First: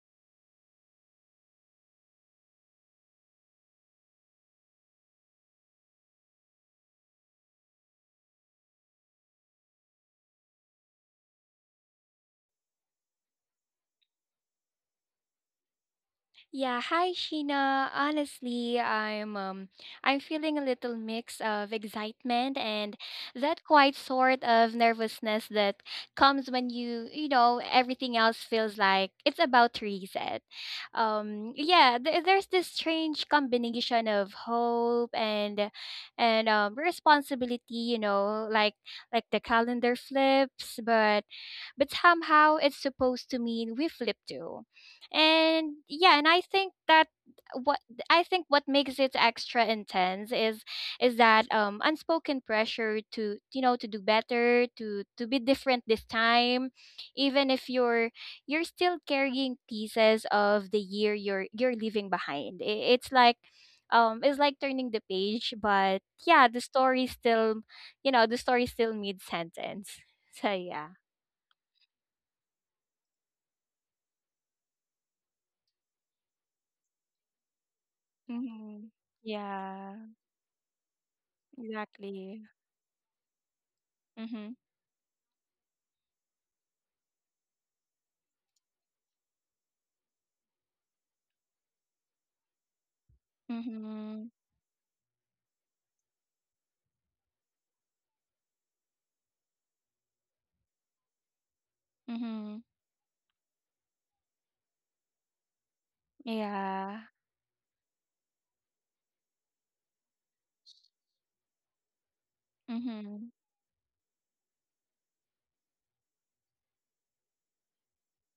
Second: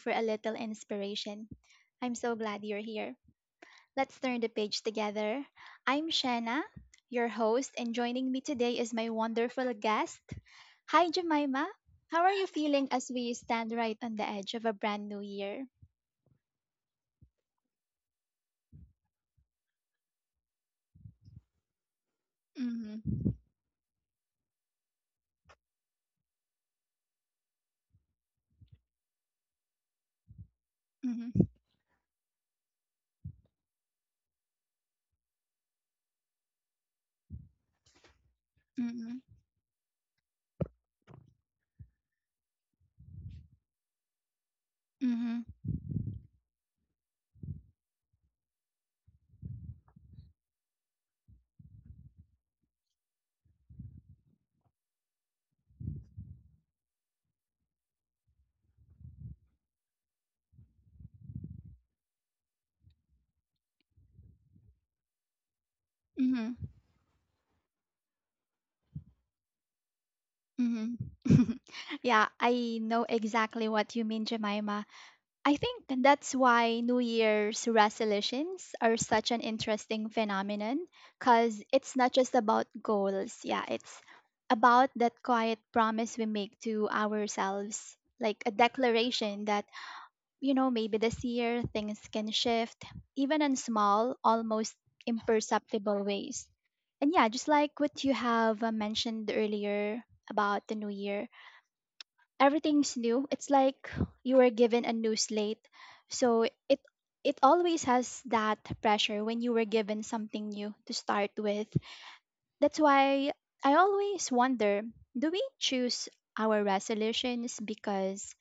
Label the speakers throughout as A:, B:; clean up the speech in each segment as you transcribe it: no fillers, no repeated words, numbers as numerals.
A: for a little inspiration, I'm so glad you're here. Let's turn the page together. I'm Shanna, your host, and joining me today is my wonderful guest. Hi, Jemima. How are you feeling as we stand right on the edge of a brand new year?
B: Yeah, hi Sheena. Honestly, I'm feeling a little mix of excitement and
A: Mm-hmm.
B: that quite sort of nervousness that comes when everything else feels like it's about to reset.
A: Mm-hmm.
B: There's this strange combination of hope and responsibility, you know, like
A: Mm-hmm.
B: the calendar flips, but somehow it's supposed to mean we flip too.
A: Mm-hmm.
B: And I think that what I think what makes it extra intense is that unspoken pressure to, you know, to do better, to be different this time, even if you're still carrying pieces of the year you're leaving behind. It's like it's like turning the page, but
A: Mm-hmm.
B: yeah, the story still, you know, the story still mid sentence. So yeah.
A: Mm-hmm. Yeah, I know exactly what you mean, Jemima. I think that's why New Year's resolutions are
B: Hmm.
A: such an interesting
B: Yeah,
A: phenomenon because it's not just
B: exactly.
A: about goals. Yeah, it's about that quiet promise we make to ourselves, like a declaration that, maybe this year things can shift, even in small,
B: Mhm,
A: almost imperceptible ways. And yeah, just like what you have mentioned earlier about the New Year,
B: mhm,
A: everything's new. It's like you were given a new slate. So it
B: yeah,
A: it always has that pressure when you were given something new to start with. That's why
B: mhm.
A: I always wonder, do we choose our resolutions because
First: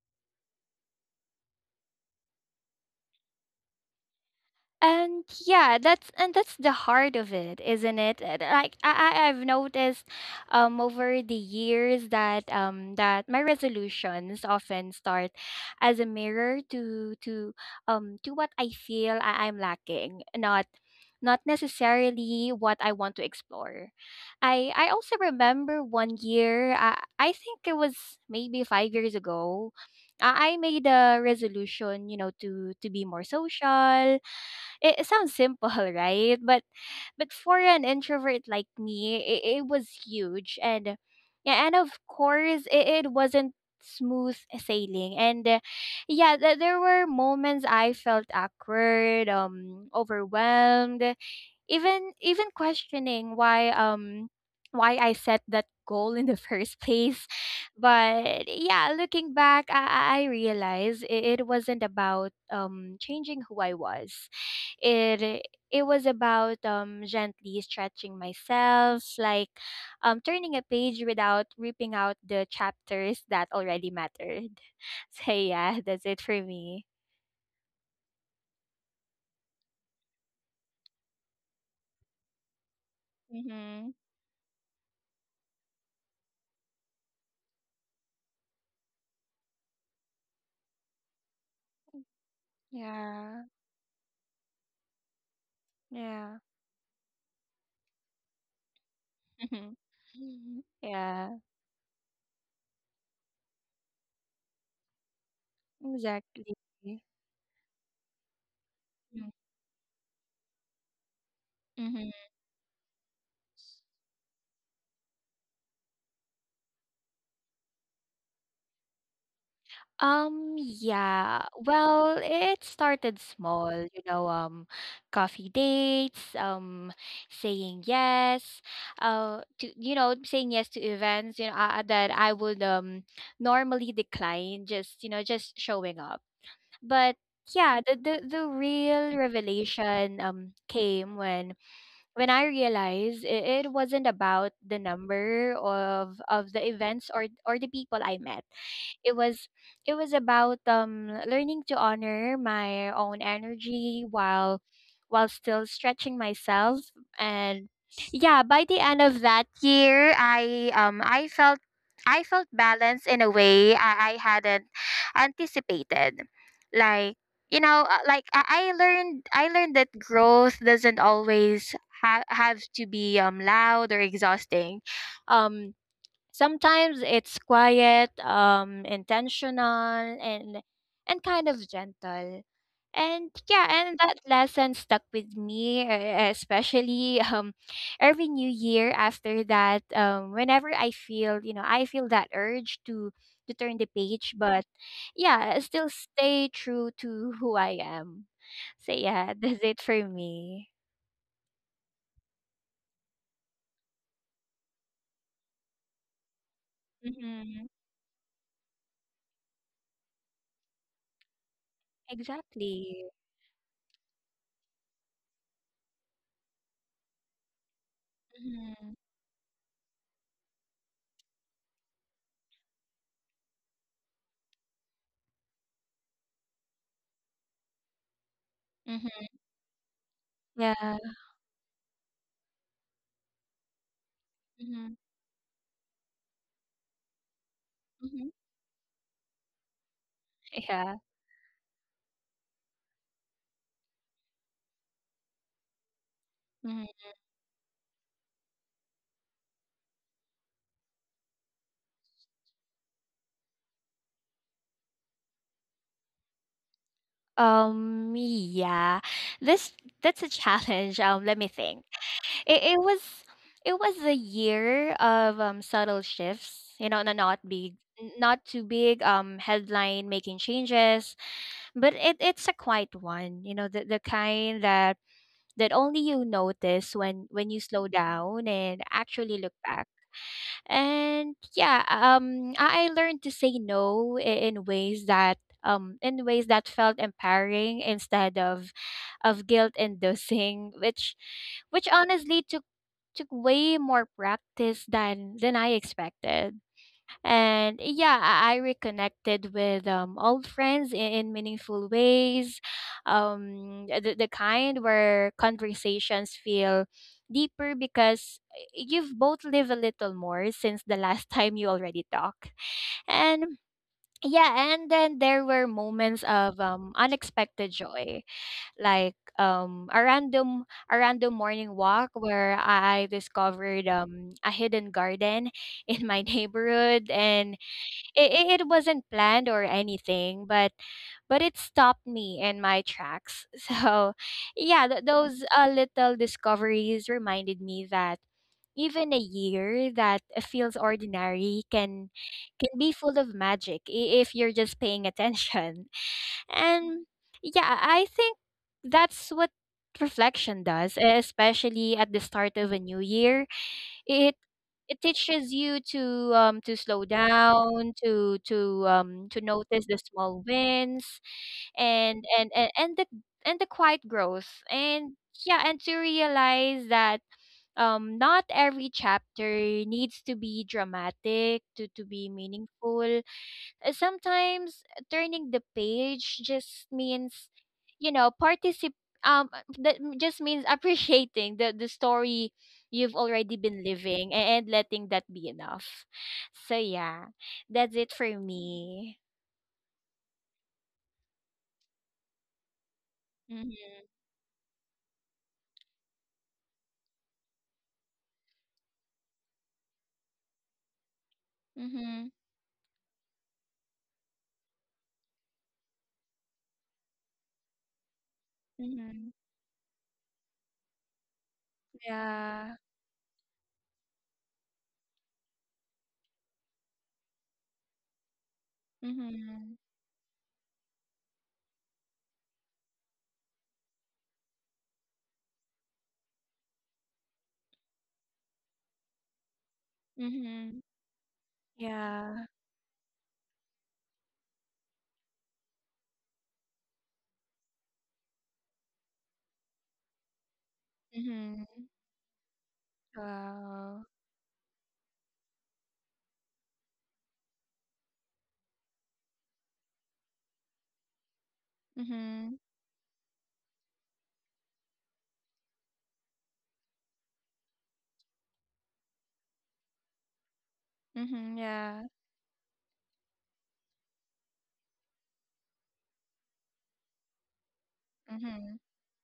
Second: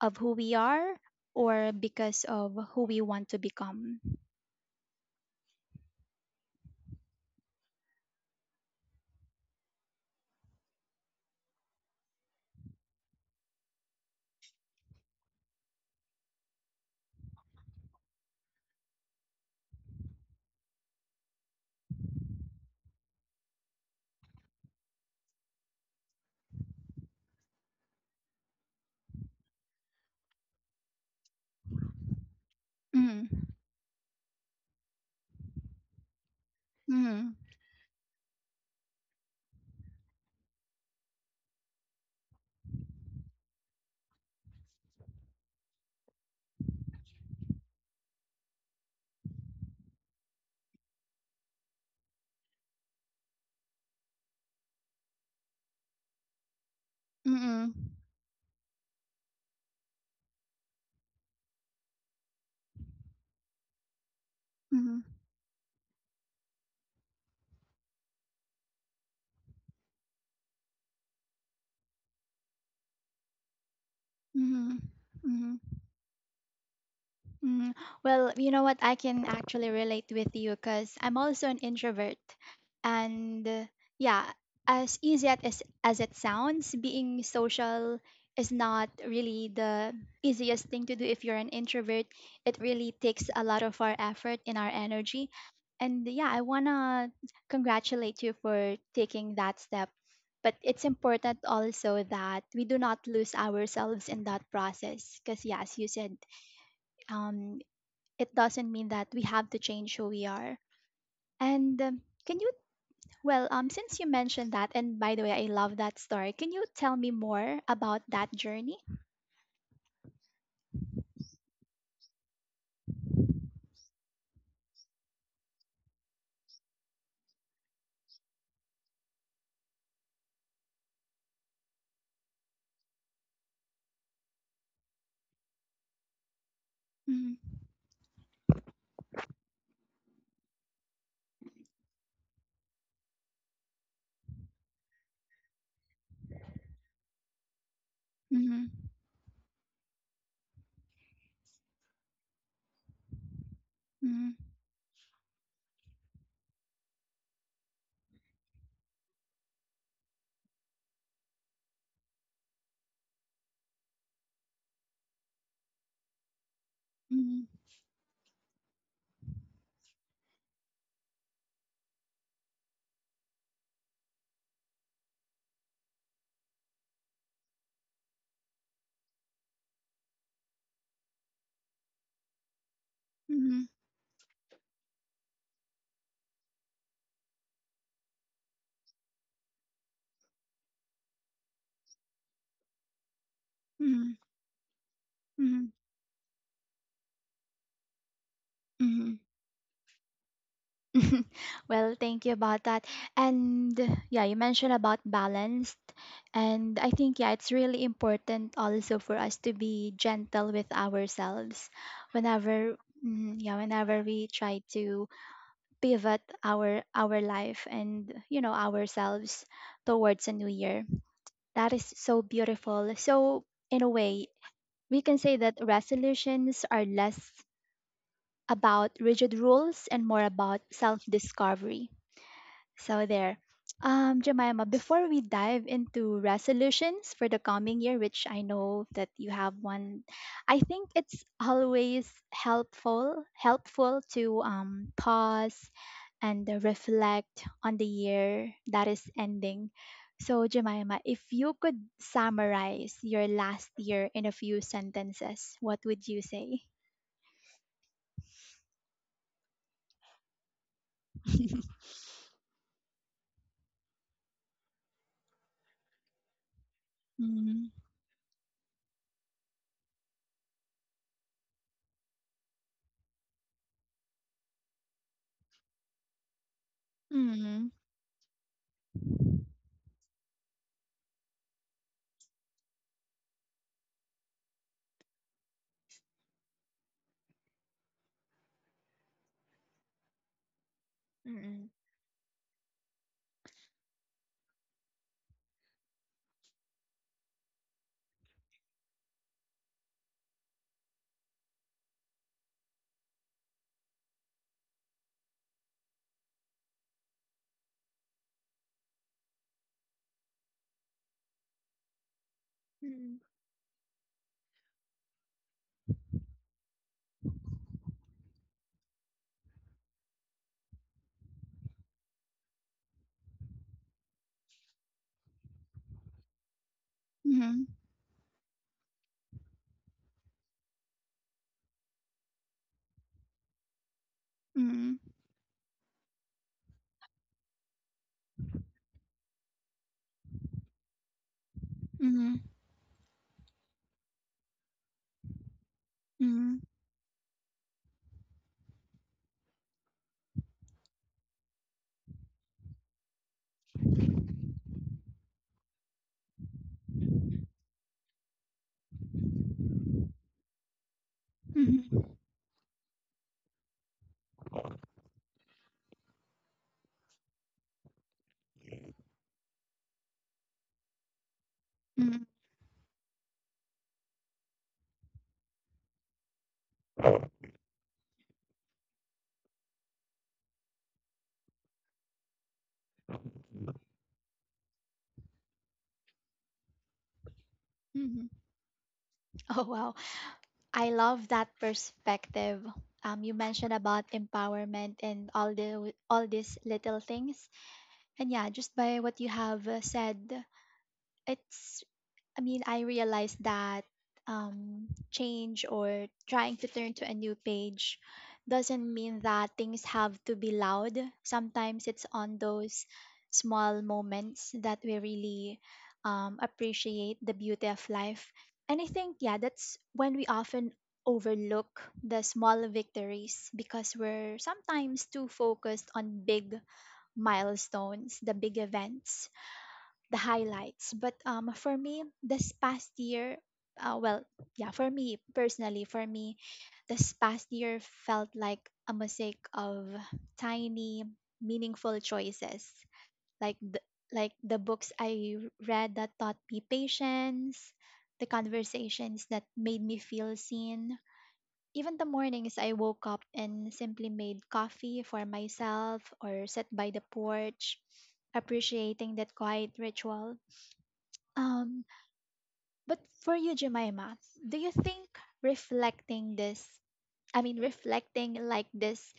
A: of who we are or because of who we want to become?
B: And that's the heart of it, isn't it? And like I've noticed over the years that that my resolutions often start as a mirror to to what I feel I'm lacking, not not necessarily what I want to explore. I also remember one year, I think it was maybe 5 years ago, I made a resolution, you know, to be more
A: Mm,
B: social. It sounds simple, right? But
A: mm,
B: for an introvert like me, it was huge, and yeah, and of course, it wasn't smooth sailing. There were moments I felt awkward, overwhelmed, even even questioning why I set that goal in the first place.
A: mm, mm,
B: But yeah, looking back, I realized it wasn't about changing who I was.
A: mm,
B: It it was about gently stretching myself, like turning a page without ripping out the chapters that already mattered.
A: mm,
B: So
A: mm.
B: yeah, that's it for me.
A: Mm, well, you know what? I can actually relate with you because I'm also an introvert. And
B: Mm-hmm.
A: yeah, as easy as it sounds, being social is not really the easiest thing to do if you're an introvert. It really takes
B: Yeah.
A: a lot of our effort and our energy. And yeah,
B: Yeah.
A: I want to congratulate you for taking that step. But it's
B: Yeah.
A: important also that we do not lose ourselves in that process because, yeah, as you said,
B: Exactly.
A: um, it doesn't mean that we
B: Mm,
A: have to change who we are. And
B: mhm.
A: can you, since you mentioned that, and by the way, I love that story. Can you tell me more about that journey?
B: Yeah, well, it started small, you know, coffee dates, saying yes, to, you know, saying yes to events, you know, that I would normally decline, just, you know, just showing up. But
A: Mm,
B: yeah, the real revelation came when I realized it wasn't about the number of the events or the people I met.
A: mhm,
B: It was it was about learning to honor my own energy
A: mhm,
B: while still stretching myself, and yeah, by the end of that year, I felt I felt balanced in a way I hadn't anticipated. Like,
A: mhm,
B: you know, like I learned, I learned that growth doesn't always have to be loud or exhausting. um Sometimes it's quiet, intentional, and and kind of gentle. And
A: mhm,
B: yeah, and that lesson stuck with me, especially every new year after that. Whenever I feel, you know, I feel that urge to turn the
A: mhm,
B: page, but yeah, I
A: mhm,
B: still stay true to who I am. So
A: mhm.
B: yeah, that's it for me.
A: Well, thank you about that. And yeah, you mentioned about balanced. And I think, yeah, it's
B: Hmm.
A: really important also for us to be gentle with ourselves whenever,
B: Exactly.
A: yeah, whenever we try to pivot our life and
B: Hmm.
A: ourselves towards a new year. That is so beautiful. So in a way we can say that resolutions are less about
B: Hmm.
A: rigid rules and more about
B: Yeah.
A: self discovery, so there. Jemima,
B: Hmm.
A: before we dive into resolutions for the coming year,
B: Hmm.
A: which I know that you have one, I think
B: Yeah.
A: it's always helpful to pause and
B: Mhm.
A: reflect on the year that is ending. So, Jemima, if you could summarize your last year in a few sentences, what would you say?
B: Yeah. This that's a challenge. Let me think. It was it was a year of subtle shifts, you know, not
A: Mm,
B: big, not too big headline making changes, but it's a quiet one, you know, the kind that that only you notice when you
A: mm,
B: slow down and actually look back. And yeah I learned to say no in ways that in ways that felt empowering instead of guilt inducing,
A: mm-mm.
B: which honestly took took way more practice than I expected. And yeah i i reconnected with old friends in meaningful ways, the kind where conversations feel deeper because you've both lived a little more since the last time you already talked.
A: Mm-mm.
B: And Yeah, and then there were moments of unexpected joy, like a random, a random morning walk where I discovered a hidden garden in my neighborhood, and
A: mm,
B: it wasn't planned or anything, but it stopped me in my tracks. So
A: mm,
B: yeah,
A: mm, mm
B: those little discoveries reminded me that even a year that feels ordinary
A: mm mm
B: can be full of magic, if you're just paying attention.
A: mm.
B: and yeah I think that's what reflection does, especially at the start of a new year. it it teaches you to slow down, to to notice the small wins
A: Mhm,
B: and the and the quiet growth. And Yeah, and to realize that not every chapter needs to be dramatic to be
A: mhm,
B: meaningful. Uh, sometimes turning the page just means, you know, just means appreciating the story you've already been living, and letting that be enough. So yeah, that's it for
A: mhm.
B: me.
A: Oh wow. I love that perspective. You
B: Mhm.
A: mentioned about empowerment and all these little things, and yeah, just by what you have said, it's
B: Mhm.
A: I mean, I realized that change or trying to turn to a new page doesn't mean
B: Mhm.
A: that things have to be loud. Sometimes it's on
B: Yeah.
A: those small moments that we really appreciate the beauty of life. And I think, yeah,
B: Mhm.
A: that's when we often overlook the small victories because we're sometimes too focused on big milestones, the big events, the
B: Mhm.
A: highlights. But for me,
B: Yeah.
A: this past year, well, yeah, for me personally, for me, this past year felt like a mosaic of tiny,
B: Mhm.
A: meaningful choices, like
B: Wow.
A: like the books I read that taught me patience, the conversations that made me feel seen. Even the
B: Mhm.
A: mornings I woke up and simply made coffee for myself or sat by the porch, appreciating that quiet ritual.
B: Mhm.
A: um,
B: Yeah.
A: but for you, Jemima, do you think reflecting this, I mean, reflecting like
B: Mhm.
A: this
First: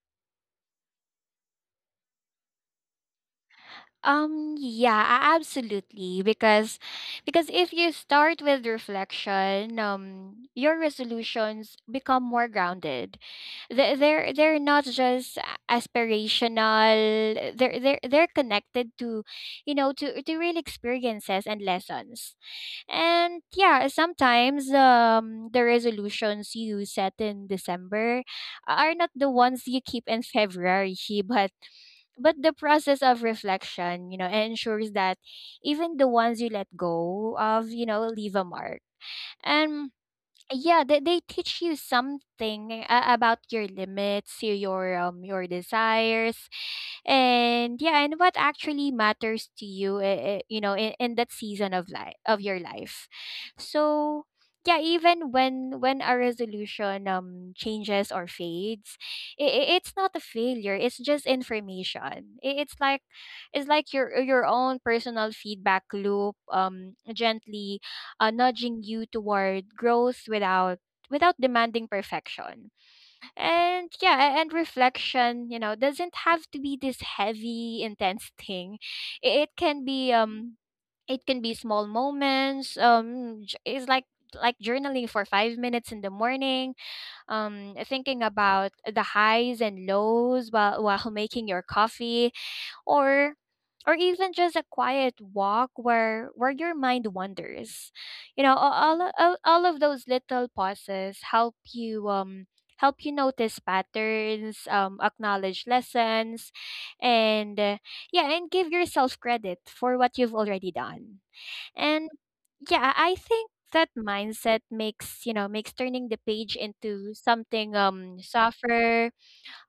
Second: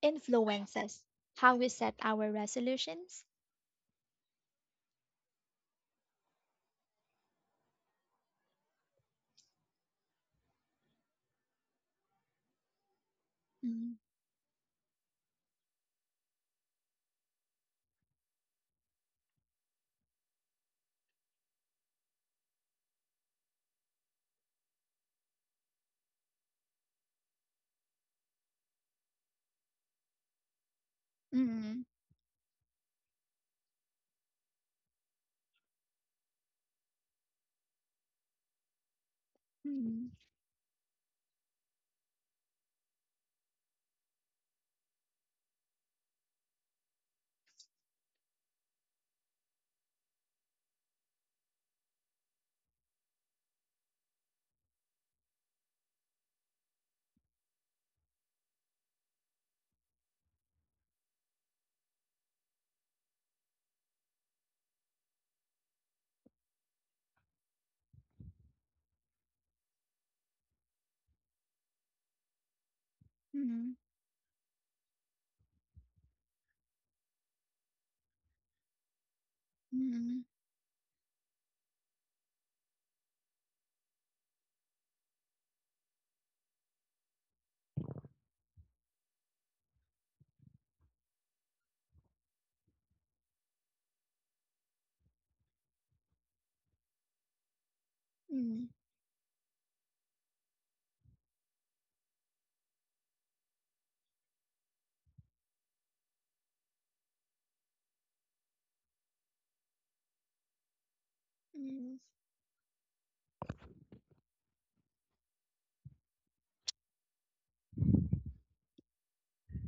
A: influences how we set our resolutions?
B: Absolutely, because if you start with reflection, your resolutions become more grounded. They
A: Mm,
B: they're they're not just aspirational. They're connected to, you know, to real experiences and lessons. And yeah, sometimes the resolutions you set in December are not the ones you keep in February, but
A: mm,
B: but the process of reflection, you know, ensures that even the ones you let go of, you know, leave a mark. And
A: mm,
B: yeah, they teach you something about your limits, your desires, and yeah, and what actually matters to you, you know, in that season of life of your life. So yeah, even when a resolution changes or fades, it, it's not a failure. It's just information. I it's like your own personal feedback loop, gently nudging you toward growth without without demanding perfection.
A: mm,
B: And yeah, and reflection, you know, doesn't have to be this heavy, intense thing. It can be
A: mm,
B: it can be small moments. It's like journaling for 5 minutes in the morning, thinking about the highs and lows while while making your coffee, or or even just a quiet walk where your mind wanders. You know,
A: mm,
B: all of those little pauses help you notice patterns, acknowledge lessons, and yeah, and give yourself credit for what you've already done.
A: mm,
B: And Yeah, I think that mindset makes, you know, makes turning the page into something softer,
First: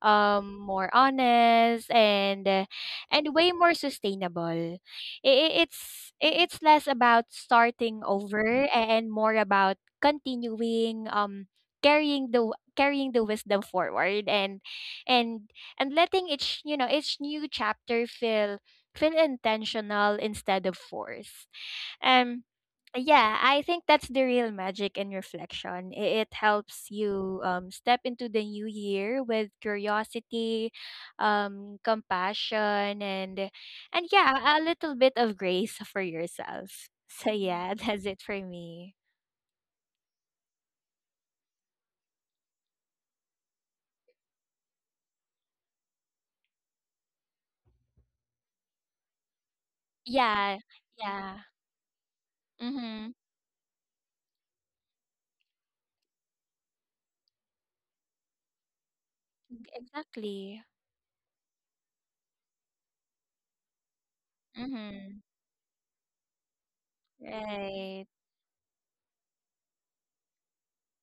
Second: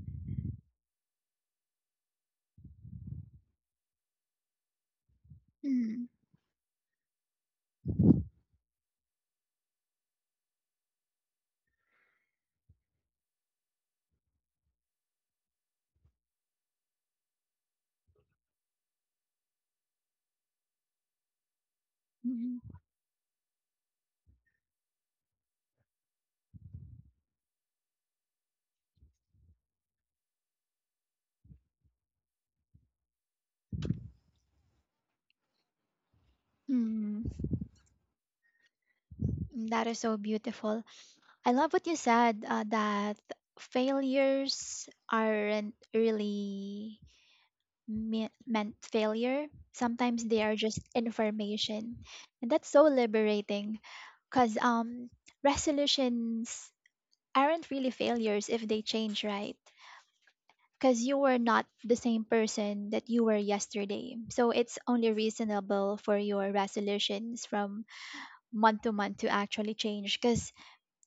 B: more honest, and way more sustainable.
A: mm,
B: It's less about starting over and more about continuing, carrying the wisdom forward, and and letting each, you know, each new chapter feel feel intentional instead of forced.
A: mm,
B: um
A: mm.
B: yeah, I think that's the real magic in reflection. It helps you step into the new year with curiosity, compassion, and yeah, a little bit of grace for yourself.
A: Mm.
B: So mm-hmm, yeah, that's it for me.
A: That is so beautiful. I love what you said, that failures aren't really meant failure. Sometimes they are
B: Yeah,
A: just
B: yeah.
A: information. And that's so
B: Mm-hmm.
A: liberating because resolutions aren't really failures if they change, right?
B: Exactly.
A: Because you were not the same person that you were yesterday. So it's only
B: Mm-hmm.
A: reasonable for your resolutions from
B: Right.
A: month to month to actually change because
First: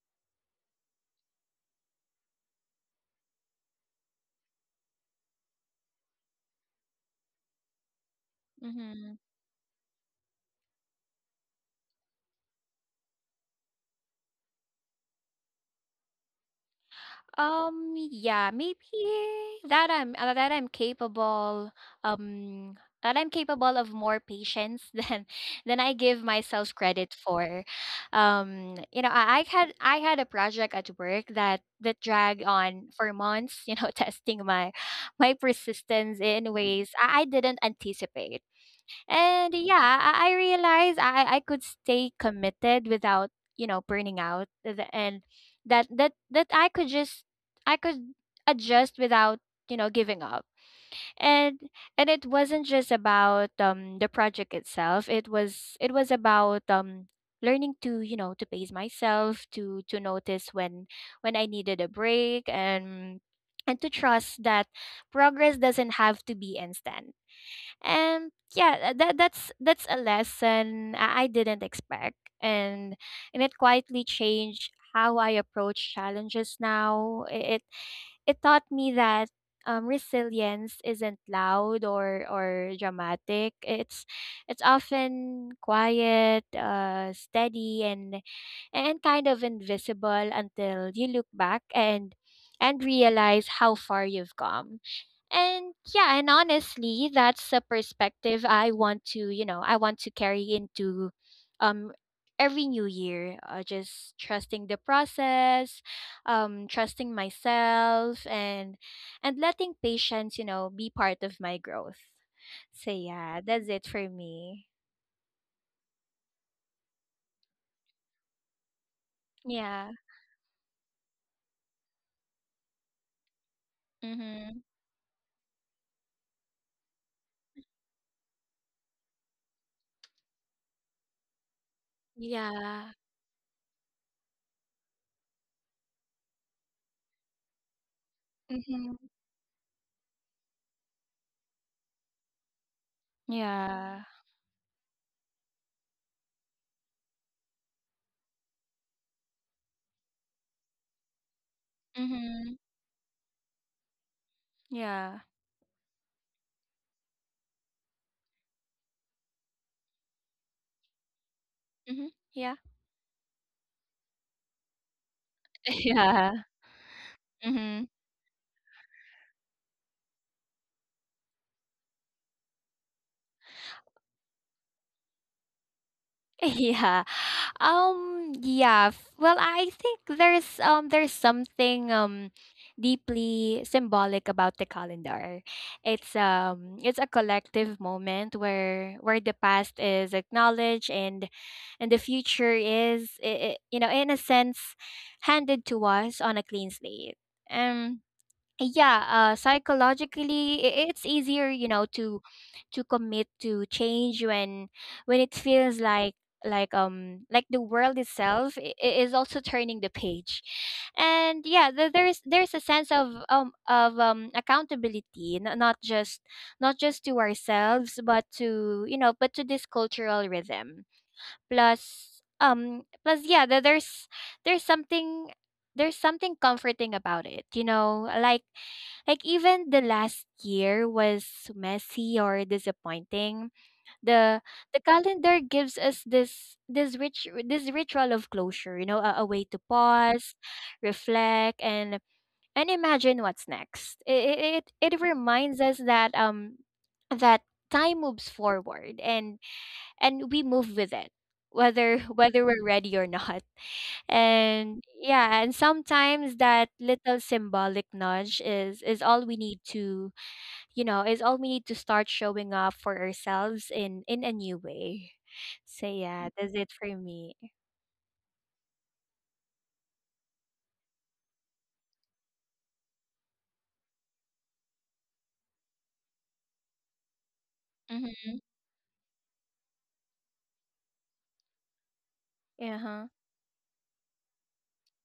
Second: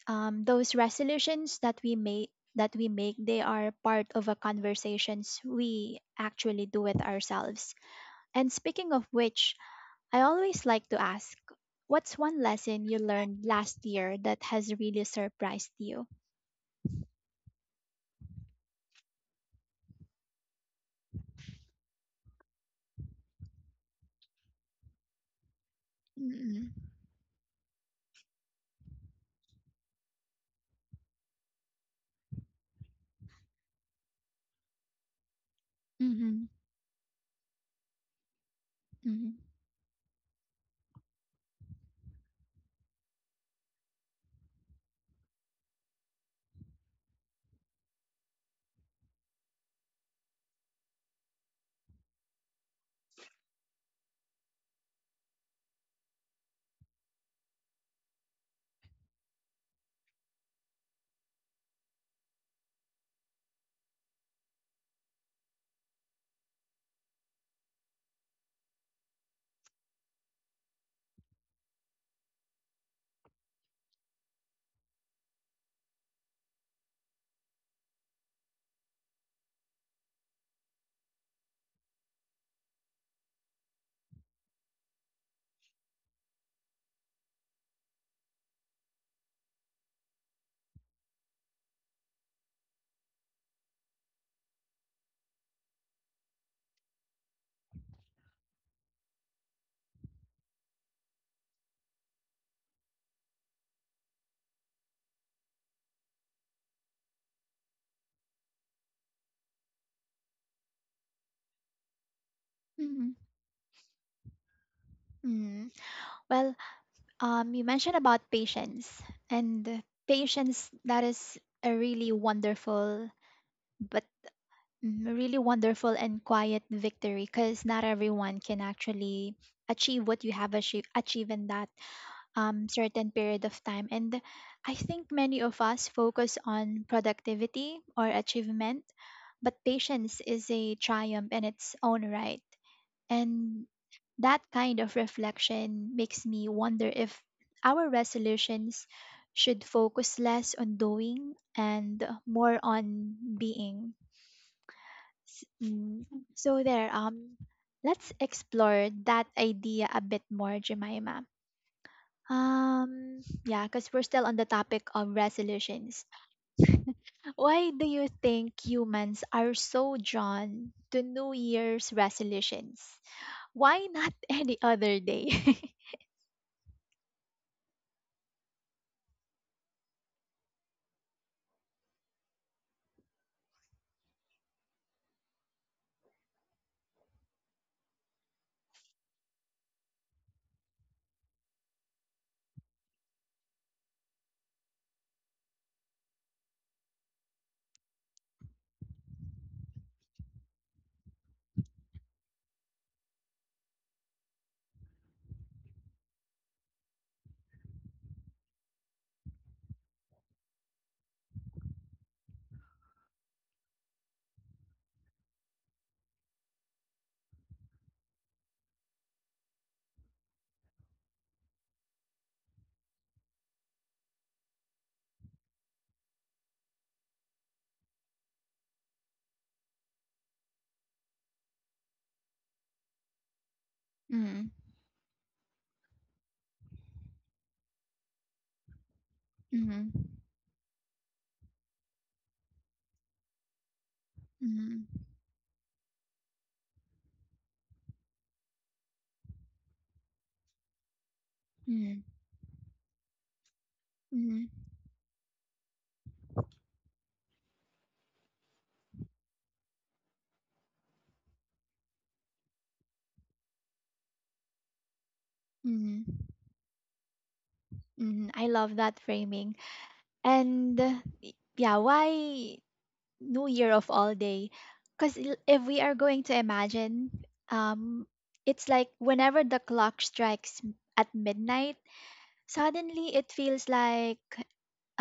A: those resolutions that we make, they are part of a conversations we actually do with ourselves. And speaking of
B: Mm-hmm.
A: which, I always like to ask, what's one lesson you learned last year that has really surprised you?
B: Yeah, maybe that I'm uh, that I'm capable um that I'm capable of more patience than I give
A: Mm-mm,
B: myself credit for. You know, I had a project at work that that dragged on for months, you know, testing my my persistence
A: mm-hmm,
B: in ways I didn't anticipate.
A: mm-hmm,
B: And yeah, I realized I could stay committed without, you know, burning out at the end. That I could just I could adjust without, you know, giving up. And and it wasn't just about the project itself. It was about learning to, you know, to pace myself, to notice when I needed a break and to trust that progress doesn't have to be instant. And yeah, that's that's a lesson I didn't expect, and and it quietly changed how I approach challenges now. It it taught me that resilience isn't loud or dramatic. It's often quiet, steady, and kind of invisible until you look back and realize how far you've come. And yeah, and honestly, that's a perspective I want to, you know, I want to carry into um every new year, just trusting the process, trusting myself, and letting patience, you know, be part of my growth. So
A: mm-hmm,
B: yeah, that's it for me.
A: mm. Well, you mentioned about patience, and
B: Yeah.
A: patience, that is a really wonderful, but
B: Mhm.
A: really wonderful and quiet victory because not everyone can actually achieve what you have achieved in that
B: Yeah.
A: certain period of time. And I think many of us focus on productivity or achievement,
B: Mhm.
A: but patience is a triumph in its own right. And
B: Yeah.
A: that kind of reflection makes me wonder if our resolutions should focus less on doing and
B: Mhm.
A: more on being.
B: Yeah.
A: S- mm, So there, let's explore that idea a bit more, Jemima.
B: Mhm. Yeah.
A: Yeah, because we're still on the topic of resolutions.
B: Yeah.
A: Why
B: Mhm.
A: do you think humans are so drawn to New Year's resolutions? Why not any other day?
B: Yeah. Well, I think there's something deeply symbolic about the calendar. It's a collective moment where the past is acknowledged and the future is, you know, in a sense, handed to us on a clean slate. Um yeah Psychologically it's easier, you know, to commit to change when it feels like like the world itself is also turning the page. And yeah, there's a sense of accountability, not just to ourselves, but to you know but to this cultural rhythm. Plus um plus yeah th- there's there's something, there's something comforting about it, you know, like even the last year was messy or disappointing. The
A: Mm,
B: the calendar gives us this rich, this ritual of closure, you know, a way to
A: mm,
B: pause, reflect, and imagine what's next. It
A: mm,
B: reminds us that that time moves forward and we move with it, whether
A: mm,
B: whether we're ready or not.
A: mm,
B: And yeah, and sometimes that little symbolic nudge is all we need to you know is all we need to start showing up for ourselves in a new way. So yeah,
A: mm,
B: that's it for me.
A: mm. I love that framing. And yeah, why? New year of all day? Because if we are going to imagine, um
B: Mm-hmm.
A: it's like whenever the clock strikes at midnight,
B: Uh-huh.
A: suddenly it feels like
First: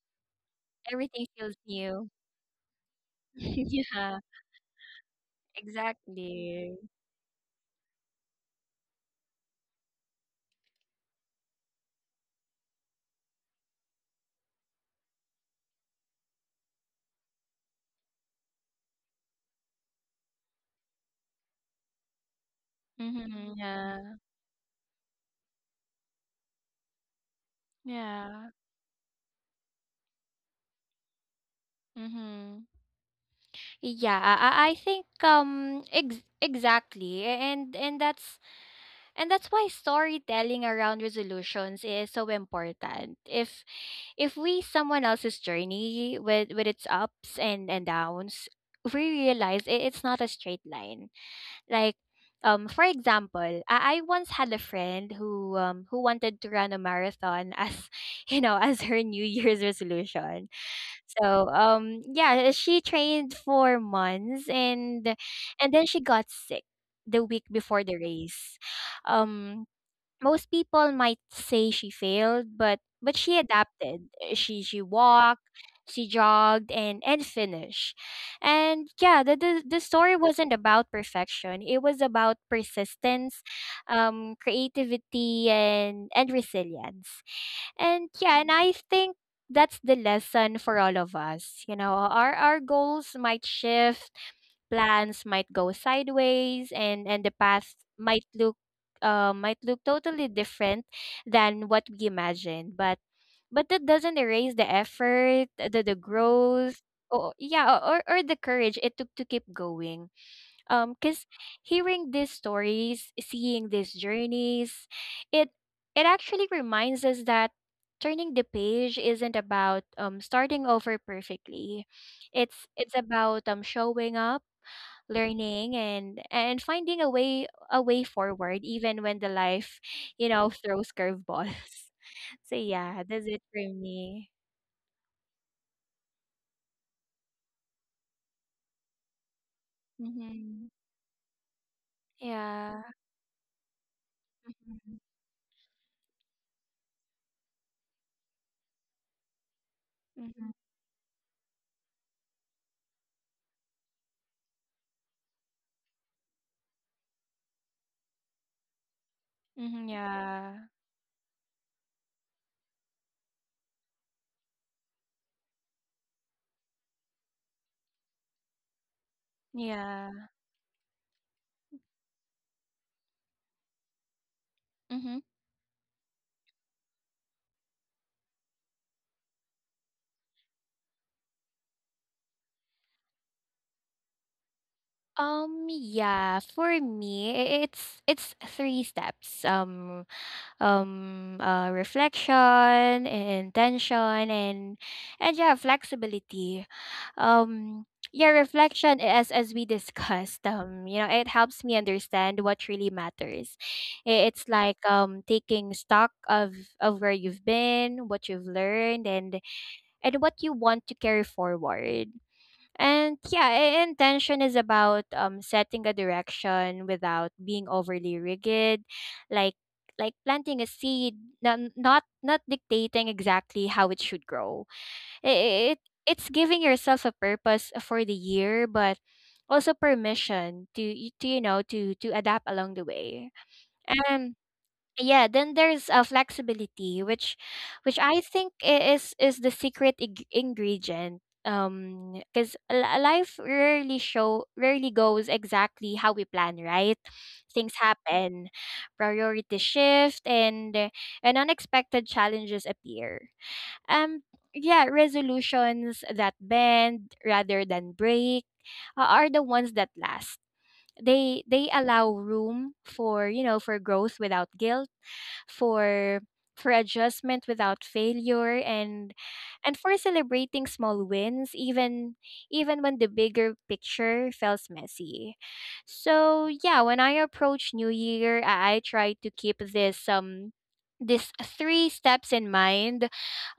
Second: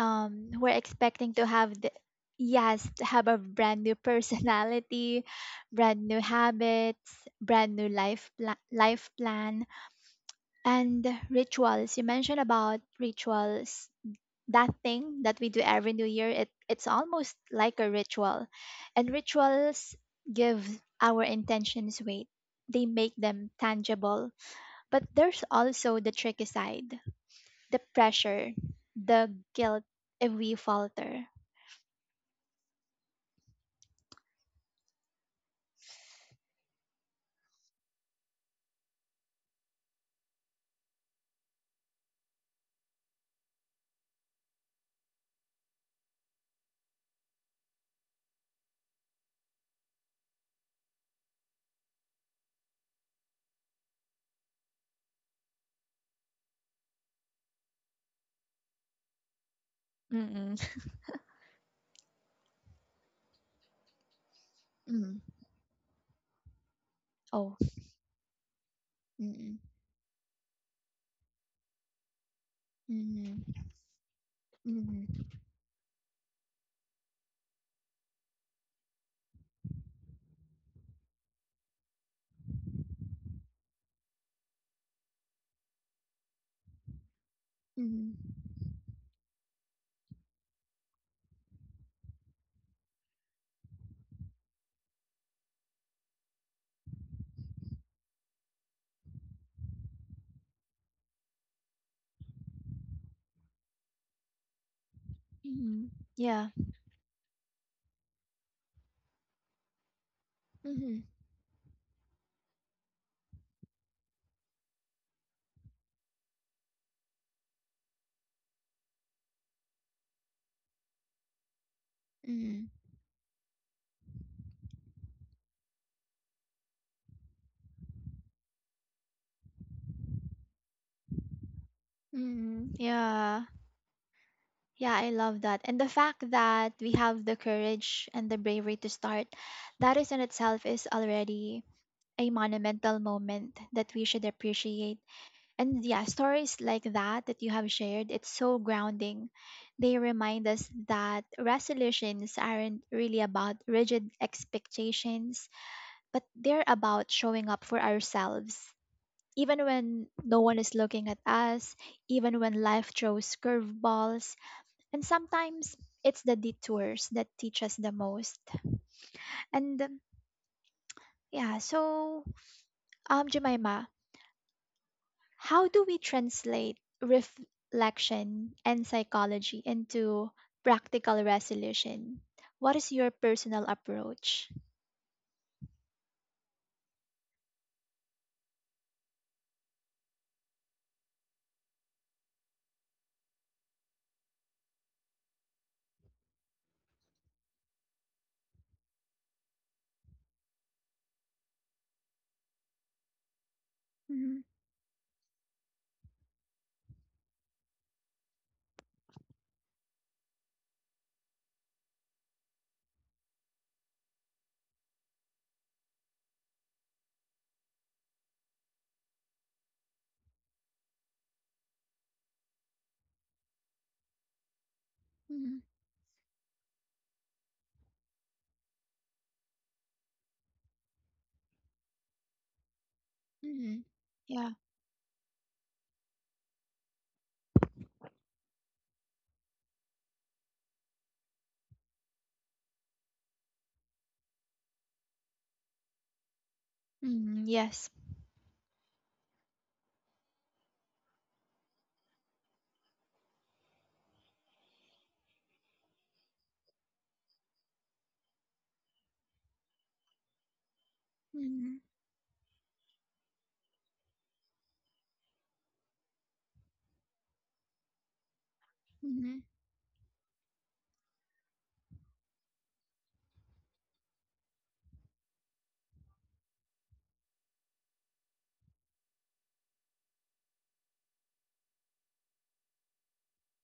A: we're
B: Everything
A: expecting to
B: feels
A: have the
B: new.
A: yes, to have a brand new
B: Yeah,
A: personality, brand new
B: exactly.
A: habits, brand new life plan, and rituals. You mentioned about rituals. That thing that we do every new year, it's almost like a ritual. And rituals give our intentions weight, they make them
B: Mm-hmm. Yeah.
A: tangible. But there's also the tricky side, the pressure,
B: Yeah.
A: the guilt if we falter.
B: Mm-hmm. Yeah, I think exactly, and that's why storytelling around resolutions is so important. If we someone else's journey with its ups and downs, we realize it's not a straight line. Like, for example, I once had a friend who wanted to run a marathon as, you know, as her New Year's resolution.
A: Mm-mm.
B: So yeah, she trained for months and
A: mm.
B: then she got sick the week
A: Oh.
B: before the race.
A: mm-mm.
B: Um Most people might say she failed, but she
A: Mm-hmm.
B: adapted. She
A: Mm-hmm.
B: walked, she jogged, and finished. And yeah, the story wasn't about perfection. It was about persistence, creativity, and resilience. And
A: Mm-hmm.
B: yeah, and I think that's the lesson for all of us. You know, our goals might shift, plans might go sideways, and the path might look totally different than what we imagined. But that doesn't erase the effort,
A: Mm-hmm.
B: the
A: Yeah.
B: growth, or yeah, or the courage it took to keep going.
A: Mm-hmm.
B: Cause hearing these stories, seeing these journeys, it it actually reminds us that turning the page isn't about starting over perfectly.
A: Mm-hmm.
B: It's about showing up, learning, and finding a way forward, even when the life, you know, throws curveballs. So
A: Mm-hmm.
B: yeah, that's it
A: Yeah.
B: for me.
A: Yeah, I love that. And the fact that we have the courage and the bravery to start, that is in itself
B: Mm-hmm.
A: is already a
B: Yeah.
A: monumental moment that we should
B: Mm-hmm.
A: appreciate. And yeah, stories like that that you have shared, it's so grounding. They remind us that resolutions aren't really about rigid expectations, but they're about showing up for ourselves. Even
B: Mm-hmm.
A: when no one
B: Yeah.
A: is looking at us, even when life throws curveballs, and sometimes it's the detours that teach us the most. And
B: Yeah.
A: yeah, so Jemima,
B: Mm-hmm.
A: how do we translate reflection and psychology into practical resolution? What is your personal approach?
B: Yeah, for me, it's three steps. Reflection, and intention, and yeah, flexibility. um yeah, reflection, as we discussed, you know, it helps me understand what really matters.
A: Hmm.
B: It's like, taking stock of where you've been, what you've learned, and what you want to carry forward. And yeah, intention is about setting a direction without being overly rigid, like planting a seed, not dictating exactly how it should grow.
A: Hmm.
B: It, it it's giving yourself a purpose for the year, but also permission to, to adapt along the way.
A: Hmm.
B: Um
A: Yeah.
B: yeah, then there's, flexibility, which I think is the secret ingredient, because life rarely goes exactly how we plan, right?
A: Hmm.
B: Things
A: Yes.
B: happen, priority shift, and, unexpected challenges appear. um yeah, resolutions that bend rather than break, are the ones that last. They
A: Hmm.
B: allow room for, you know, for growth without guilt, for adjustment without failure, and
A: Hmm.
B: for celebrating small wins, even when the bigger picture feels messy. So yeah, when I approach New Year, I try to keep this, three steps in mind.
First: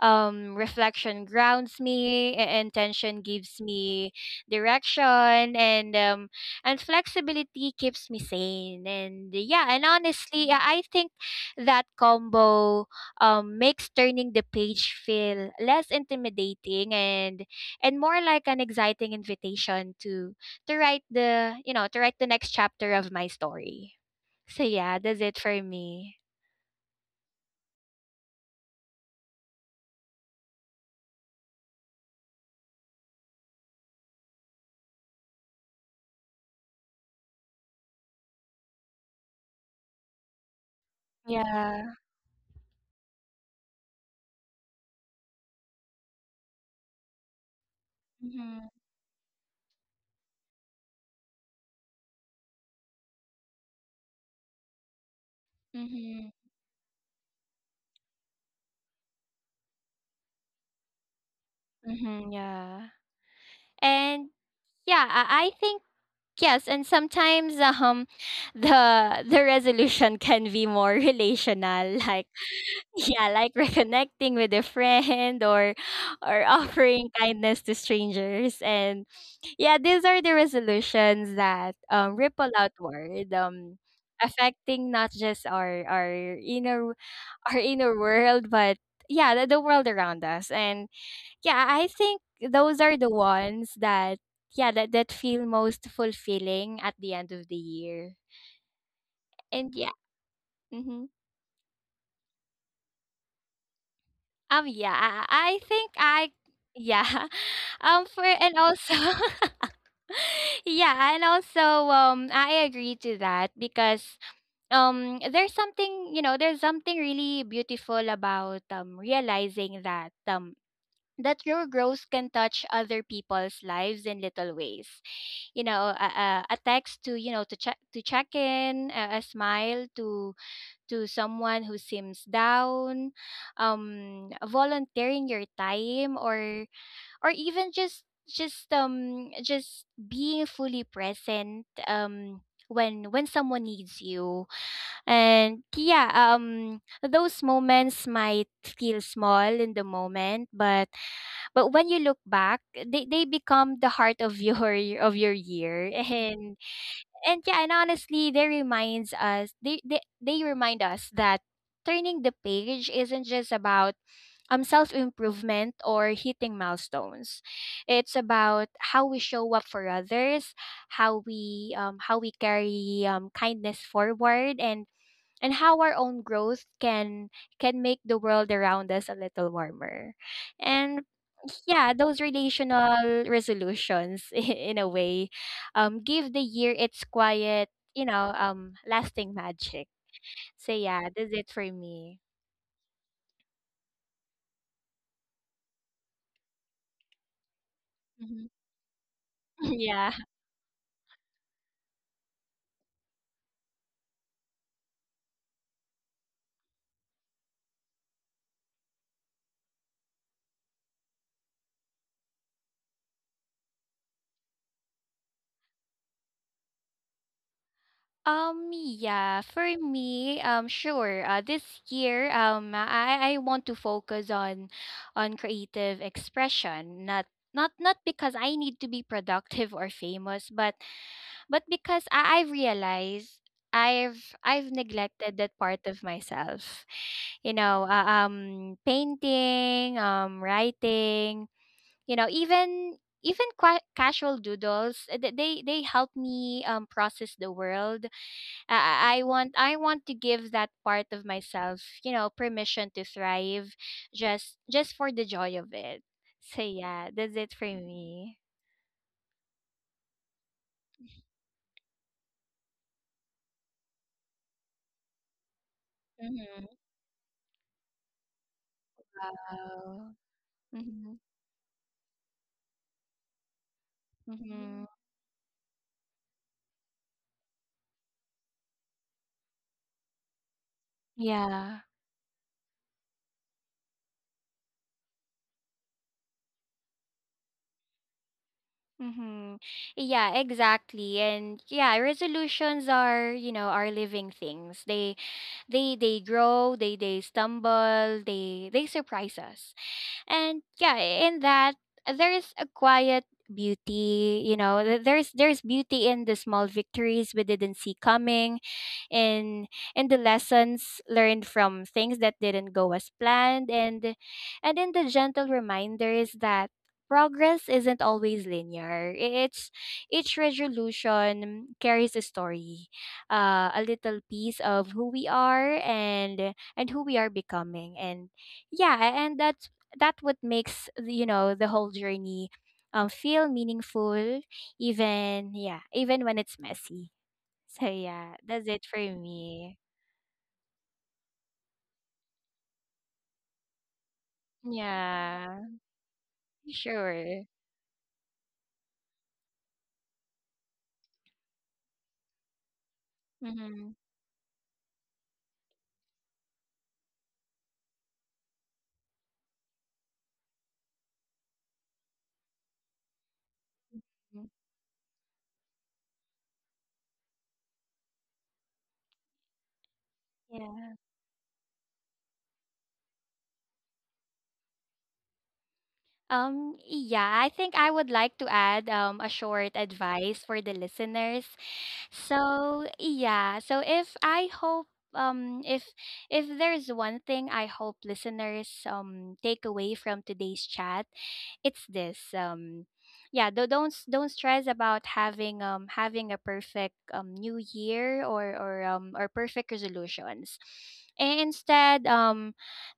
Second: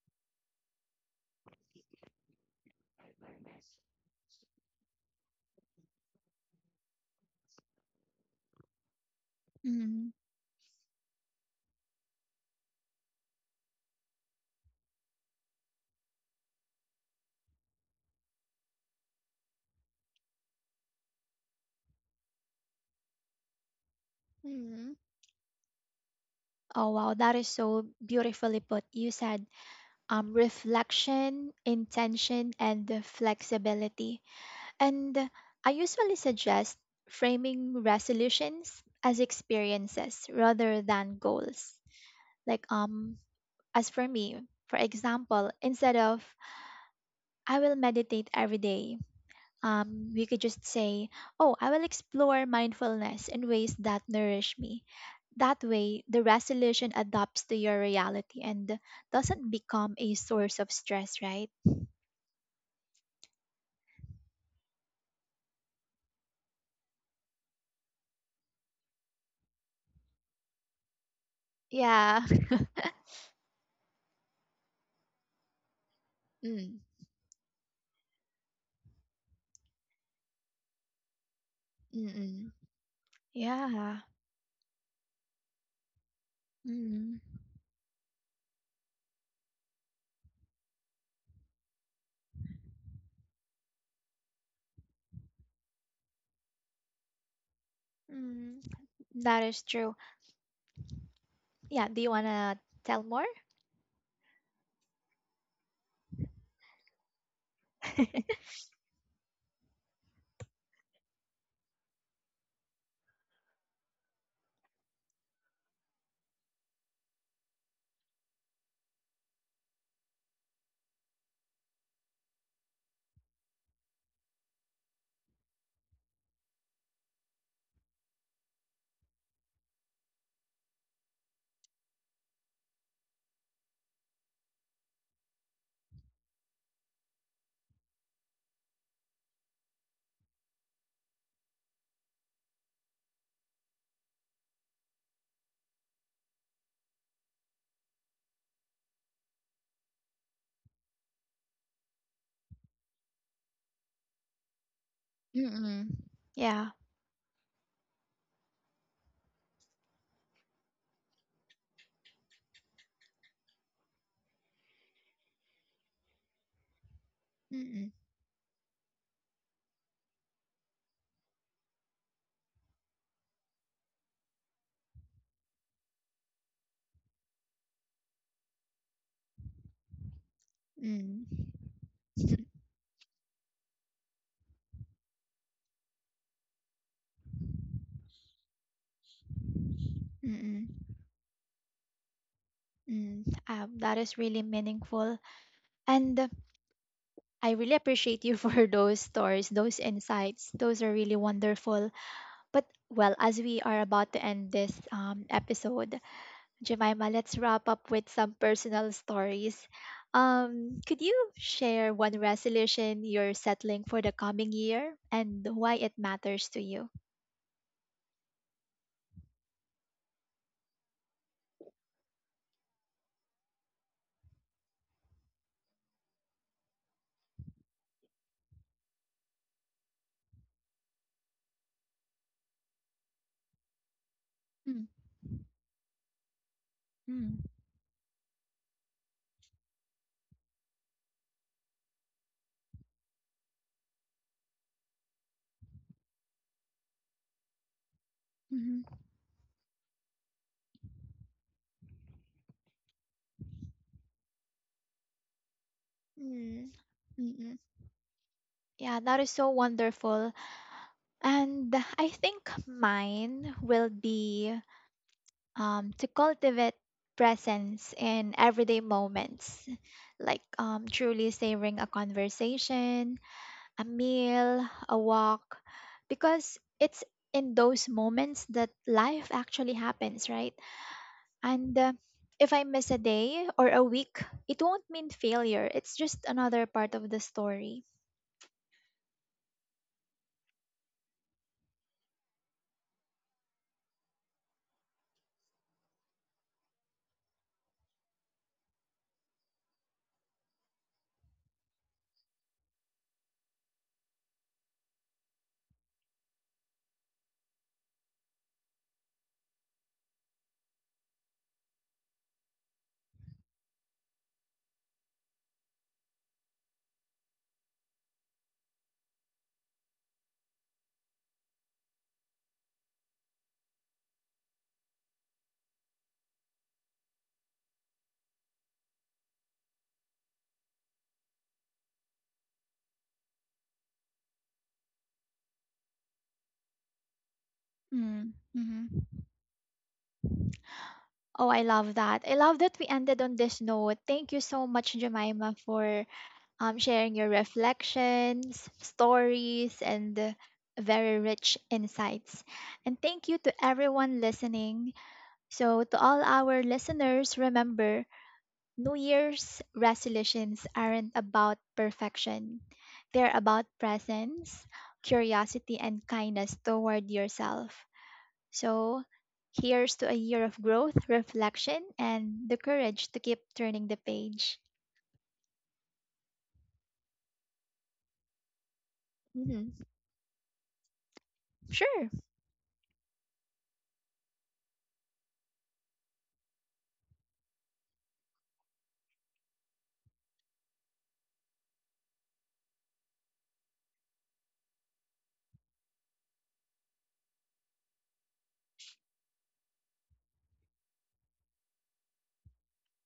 B: Reflection grounds me, intention gives me direction, and flexibility keeps me sane. And yeah, and
A: Hmm.
B: honestly, I think that combo, makes turning the page feel less intimidating and more like an exciting invitation to write the you know to write the next chapter of my story. So
A: Hmm.
B: yeah, that's it for me.
A: Oh wow, that is so beautifully put. You said reflection, intention, and the flexibility. And I usually suggest framing resolutions as experiences rather than goals.
B: Yeah.
A: Like as for me, for example, instead of "I will meditate every
B: Mm-hmm.
A: day," we could just say, "Oh, I will explore mindfulness in ways that nourish me." That way, the
B: Mm-hmm.
A: resolution adapts to your reality and doesn't become a source of stress, right?
B: Mm-hmm. Yeah. And yeah, I think yes, and sometimes the resolution can be more relational,
A: Yeah.
B: like. Yeah, like reconnecting with a friend or
A: Mm,
B: offering kindness to strangers. And yeah, these are the resolutions that,
A: mm,
B: ripple
A: mm.
B: outward,
A: Yeah.
B: affecting not just
A: Mm,
B: our inner world, but yeah, the world around us. And yeah, I think those are the ones that yeah that feel most fulfilling at the end of the year.
A: mm. That is
B: And yeah.
A: true.
B: Mm-hmm.
A: Yeah, do you want to tell more?
B: Yeah, yeah, for and also, yeah, and also, I agree to that because, there's something, you know, there's something really beautiful about, realizing that, that your growth can touch other people's lives in little ways. You know, a text to, you know, to check in, a smile to someone who seems down, volunteering your time, or or even just being fully present, when someone needs you. And yeah, those moments might feel small in the moment, but when you look back, they become the heart of your, of your
A: Mm-mm.
B: year.
A: Yeah.
B: And yeah, and honestly, they remind us that turning the page isn't just about self improvement or hitting milestones.
A: Mm-mm.
B: It's about how we show up for others, how we, carry kindness forward, and how our own growth can make the world around us a little warmer. And
A: Mm.
B: yeah, those relational resolutions in a way, give the year its quiet, lasting magic.
A: Mm-mm.
B: So yeah, that's it for me.
A: Mm. That is really meaningful. And I really appreciate you
B: Mhm.
A: for those stories, those
B: Yeah.
A: insights. Those are really wonderful. But, well, as we are about to end this episode, Jemima, let's wrap up with some personal stories. Could you share one resolution you're settling for the coming year and why it matters to you?
B: Yeah, for me, sure. This year, I want to focus on, creative expression, not because I need to be productive or famous, but because I I've realized I've
A: Mm-hmm.
B: neglected that part of myself. You know, painting, writing. You know, even casual doodles, they help me, process the world.
A: Mm-hmm.
B: I want to give that part of myself, you know, permission to thrive, just for the joy of it. So
A: Mm,
B: yeah, that's it
A: mm-mm.
B: for me.
A: Yeah, that is so wonderful. And I think mine will be to
B: Mm-hmm.
A: cultivate presence in everyday moments,
B: Wow.
A: like
B: Mm-hmm.
A: truly savoring a conversation, a meal,
B: Mm-hmm.
A: a walk, because it's in those moments that life actually happens, right? And
B: Yeah.
A: if I miss a day or a week, it won't mean failure. It's just another part of the story.
B: Mm-hmm. Yeah, exactly. And yeah, resolutions are, you know, are living things. They grow, they stumble, they surprise us. And yeah, in that, there is a quiet beauty, you know, there's beauty in the small victories we didn't see coming, in the lessons learned from things that didn't go as planned, and in the gentle reminders that progress isn't always linear. It's, each resolution carries a story, a little piece of who we are and who we are becoming. And yeah, and that's, that what makes, you know, the whole journey, feel meaningful, even yeah, even when it's messy. So
A: Mm-hmm.
B: yeah, that's
A: Mm-hmm.
B: it for me.
A: Oh, I love that. I love that we ended on this note. Thank you so much, Jemima,
B: Yeah,
A: for sharing your
B: sure.
A: reflections, stories, and very rich insights. And thank you to
B: Mm-hmm.
A: everyone listening. So, to all our listeners, remember, New Year's resolutions aren't about perfection, they're about
B: Mm-hmm.
A: presence, curiosity, and kindness toward yourself. So, here's to a year of
B: Yeah.
A: growth, reflection, and the courage to keep turning the page.
B: Yeah, I think I would like to add, a short
A: Hmm.
B: advice for the listeners.
A: Sure.
B: So, yeah, um if if there's one thing I hope listeners take away from today's chat, it's this. Yeah, do don't stress about having, a perfect, new year, or or perfect resolutions. And instead, um,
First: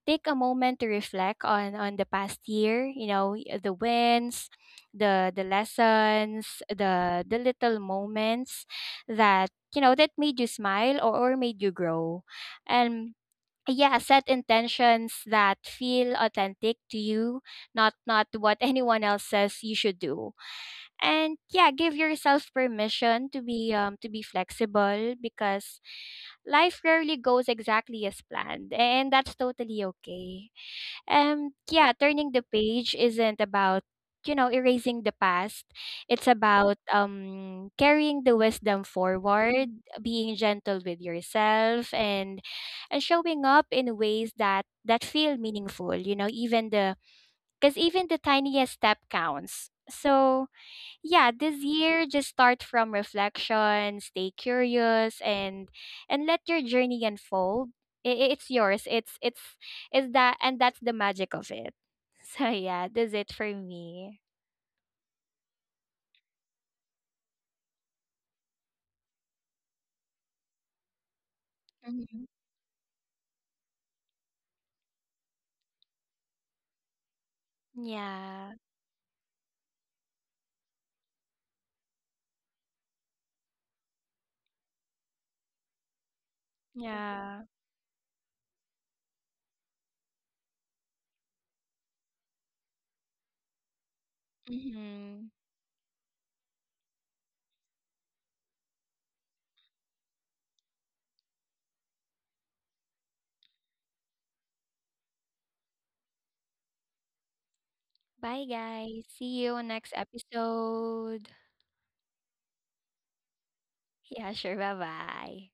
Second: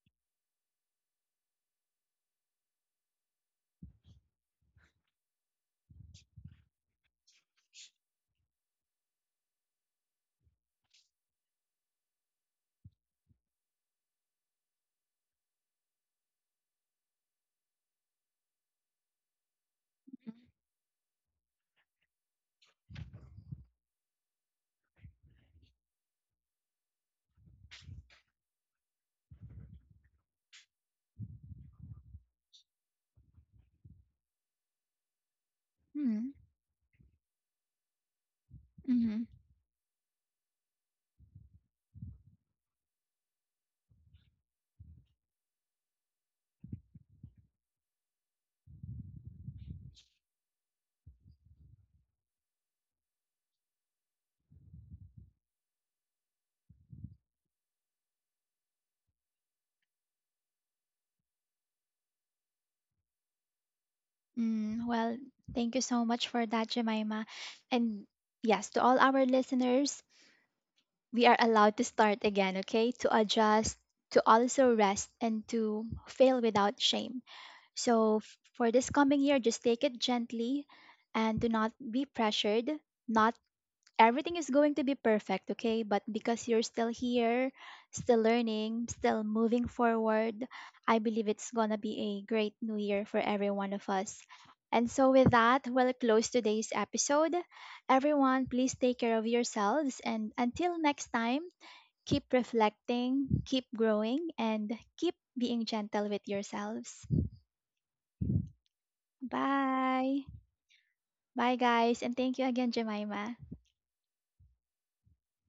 B: take a moment to reflect on the past year, you know, the wins, the lessons, the little moments that, you know, that made you smile, or made you grow. And yeah, set intentions that feel authentic to you, not what anyone else says you should do. And yeah, give yourself permission to be, flexible, because life rarely goes exactly as planned, and that's totally okay. Yeah, turning the page isn't about, you know, erasing the past. It's
A: Mm-hmm.
B: about carrying the wisdom
A: Mm-hmm.
B: forward, being gentle with yourself, and showing up in ways that feel meaningful, you know, even the cuz even the tiniest step counts. So, yeah, this year, just start from reflection, stay curious, and let your journey unfold. It's yours, it's that, and that's the magic of it. So yeah, that's it for me.
A: Mm, well, thank you so much for that, Jemima. And yes, to all our listeners, we are allowed to start
B: Hmm.
A: again, okay? To adjust, to also rest, and to fail without shame. So,
B: Yeah.
A: for this coming year, just take it gently and do not be pressured, not everything is going to be perfect, okay? But because you're still
B: Yeah.
A: here, still learning, still moving forward, I believe it's going to be a great new year for every one of us. And so,
B: Mm-hmm.
A: with that, we'll close today's episode. Everyone, please take care of yourselves. And until next time, keep reflecting, keep growing, and keep being gentle with yourselves.
B: Bye, guys. See you on next
A: Bye.
B: episode.
A: Bye, guys. And thank you again, Jemima.
B: Yeah, sure. bye bye